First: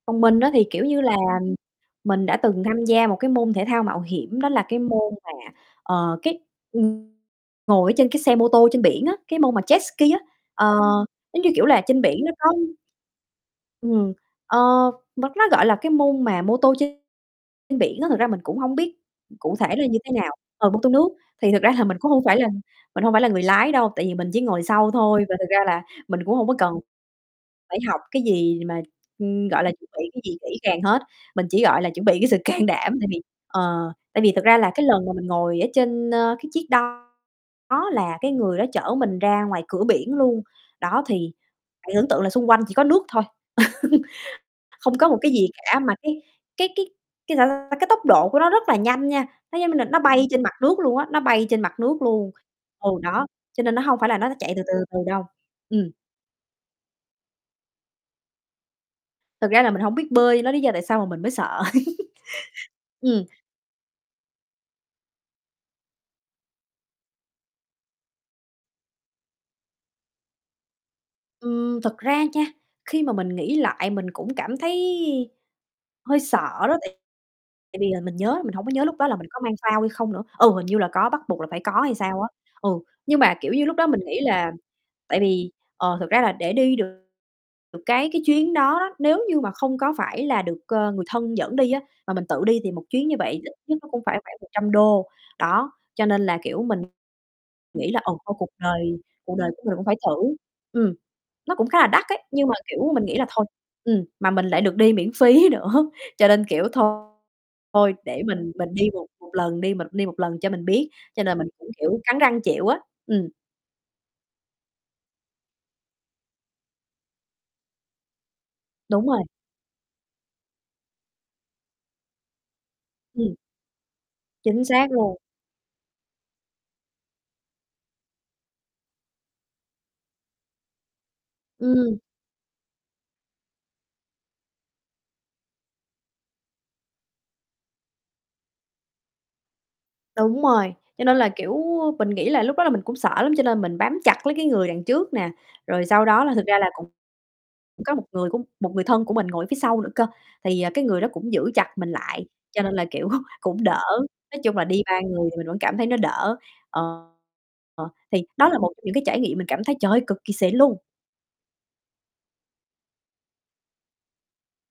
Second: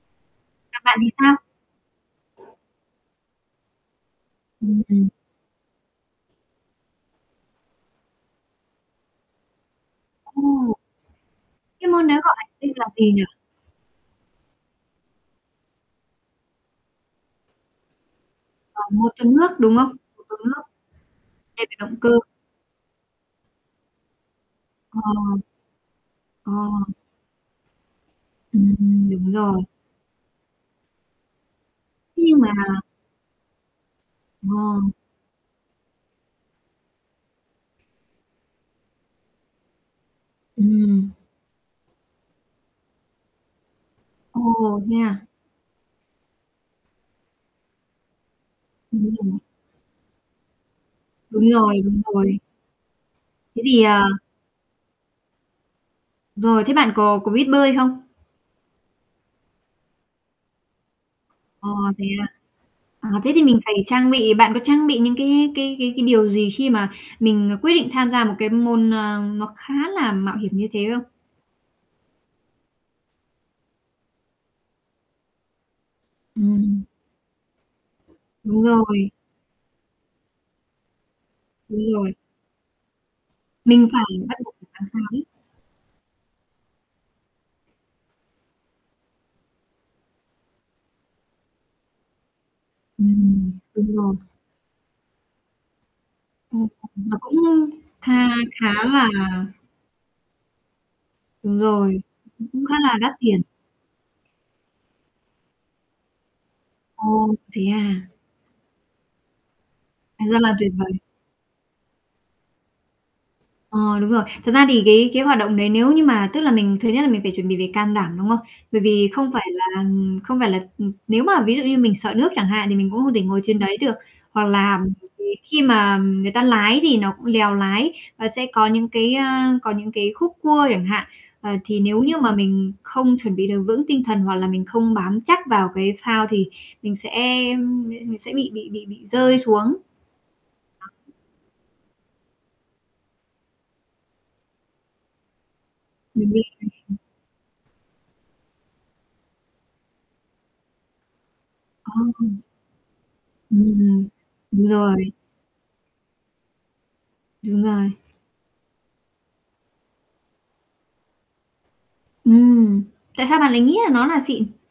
Còn mình á thì, Gặp kiểu bạn như thì là, sao? mình đã từng tham gia một cái môn thể thao mạo hiểm đó là cái Ừm, ừm. môn mà, ờ, cái, ừm, ngồi ở trên cái xe mô tô trên biển á, cái môn mà jetski á, Ô. ờ, giống như kiểu là Cái trên môn đấy biển nó gọi có tên là gì nhỉ? Ừm, ờ, m nó, gọi là, cái môn mà mô tô trên biển á, thực ra mình cũng hông Ờ, biết mô tô cụ nước, thể đúng là không? như thế Mô nào tô nước, ờ, mô tô nước. Thì thực xe ra về là động mình cơ. cũng hông phải là mình hông phải là người lái đâu, tại vì mình chỉ ngồi sau Ờ. thôi, và thực ra là mình cũng hông Ờ. có cần phải học cái gì Ừm, mà, đúng ừm, rồi. gọi là, chuẩn bị cái gì kỹ càng hết. Mình chỉ, gọi là, chuẩn bị Thế cái sự nhưng mà can đảm tại vì ờ, tại vì thật ra là cái Vâng. lần mà mình ngồi ở trên, ơ, cái chiếc đó là cái người đó chở mình ra ngoài cửa biển luôn, đó, Ừm. thì bạn tưởng tượng là xung quanh chỉ có nước thôi, Ồ, thế không có một à? cái gì cả. Mà cái cái cái cái, sao ta, cái tốc độ của nó rất là Đúng nhanh nha, rồi. nó, giống như là, nó bay trên mặt nước luôn á, nó bay Đúng trên mặt rồi, đúng nước luôn, rồi. ừ đó, Thế cho nên nó thì, hông à phải là nó n chạy từ từ, từ từ đâu, ừm. Rồi, thế bạn có có biết bơi không? Thật ra là mình hổng biết bơi, nó lý do tại sao mà mình mới sợ. À, thế à? À, Ừm. thế thì mình phải trang bị bạn có trang bị những cái cái cái cái điều gì khi mà mình, ờ, quyết định tham gia một cái môn, ờ, nó khá là mạo hiểm như thế không? Ừm, thật ra nha, khi mà mình nghĩ lại mình cũng cảm thấy hơi sợ đó. Ừm. Tại tại vì là mình nhớ mình Đúng hổng có nhớ lúc đó rồi. là mình có mang phao hay không nữa, ừ, hình như là có, bắt buộc là phải có Đúng hay rồi. sao á, ừ. Nhưng mà, kiểu như, lúc đó Mình mình phải nghĩ bắt là buộc phải tham gia tại đấy. vì, ờ, thật ra là để đi được cái cái chuyến đó đó, nếu như mà không có phải là được, ờ, người thân dẫn đi á mà mình tự đi thì một chuyến như vậy ít Ừm, nhất nó đúng cũng rồi. phải khoảng $100, đó, cho nên là, Kha kiểu, mình khá. Mà cũng nghĩ là "Ừ, kha thôi cuộc khá đời là cuộc đời của mình cũng phải thử." Ừm, nó Đúng cũng khá là rồi, đắt ấy, nhưng mà, cũng khá kiểu, là mình đắt nghĩ là tiền. thôi, ừm, mà mình lại được đi miễn phí nữa, cho nên, kiểu, thôi, Ồ, thế thôi, à? để mình mình đi một một lần đi, mình cũng đi 1 Thành ra lần cho là mình tuyệt biết, vời. cho nên mình cũng, kiểu, cắn răng chịu á, ừm. Ờ, đúng rồi. Thật ra thì cái cái hoạt động đấy nếu như mà tức là mình thứ nhất là mình phải chuẩn bị về can đảm, đúng không? Bởi Đúng vì rồi. không phải là, ừm, không phải là, ừm, nếu mà ví dụ như mình sợ nước chẳng hạn, thì mình cũng không thể Ừm. ngồi trên đấy được, hoặc Chính là xác bởi luôn. vì khi mà người ta lái thì nó cũng lèo lái và sẽ có những cái, ơ, có những cái khúc cua chẳng hạn, ờ, thì Ừm. nếu như mà mình không chuẩn bị được vững tinh thần hoặc là mình không bám chắc vào cái phao thì mình sẽ mình sẽ, ưm, m mình sẽ bị bị bị bị rơi xuống. Đó. Đúng rồi, cho nên là, kiểu, mình nghĩ là lúc đó là mình cũng sợ lắm, cho nên mình bám chặt lấy cái người đằng trước nè. Rồi sau đó là thực ra là cũng [unintelligible] có một người cũng một người thân của mình ngồi phía sau nữa cơ, thì, à, cái người đó cũng giữ chặt mình Ờ. lại, cho nên là, kiểu, cũng đỡ, Ừm, nói chung là đúng đi 3 rồi. người thì mình vẫn cảm thấy nó đỡ. Ờ, Đúng ờ, rồi. thì đó là một trong những cái trải nghiệm mình cảm thấy, trời ơi, cực kỳ xịn luôn. Ừm, tại sao bạn lại nghĩ là nó là xịn?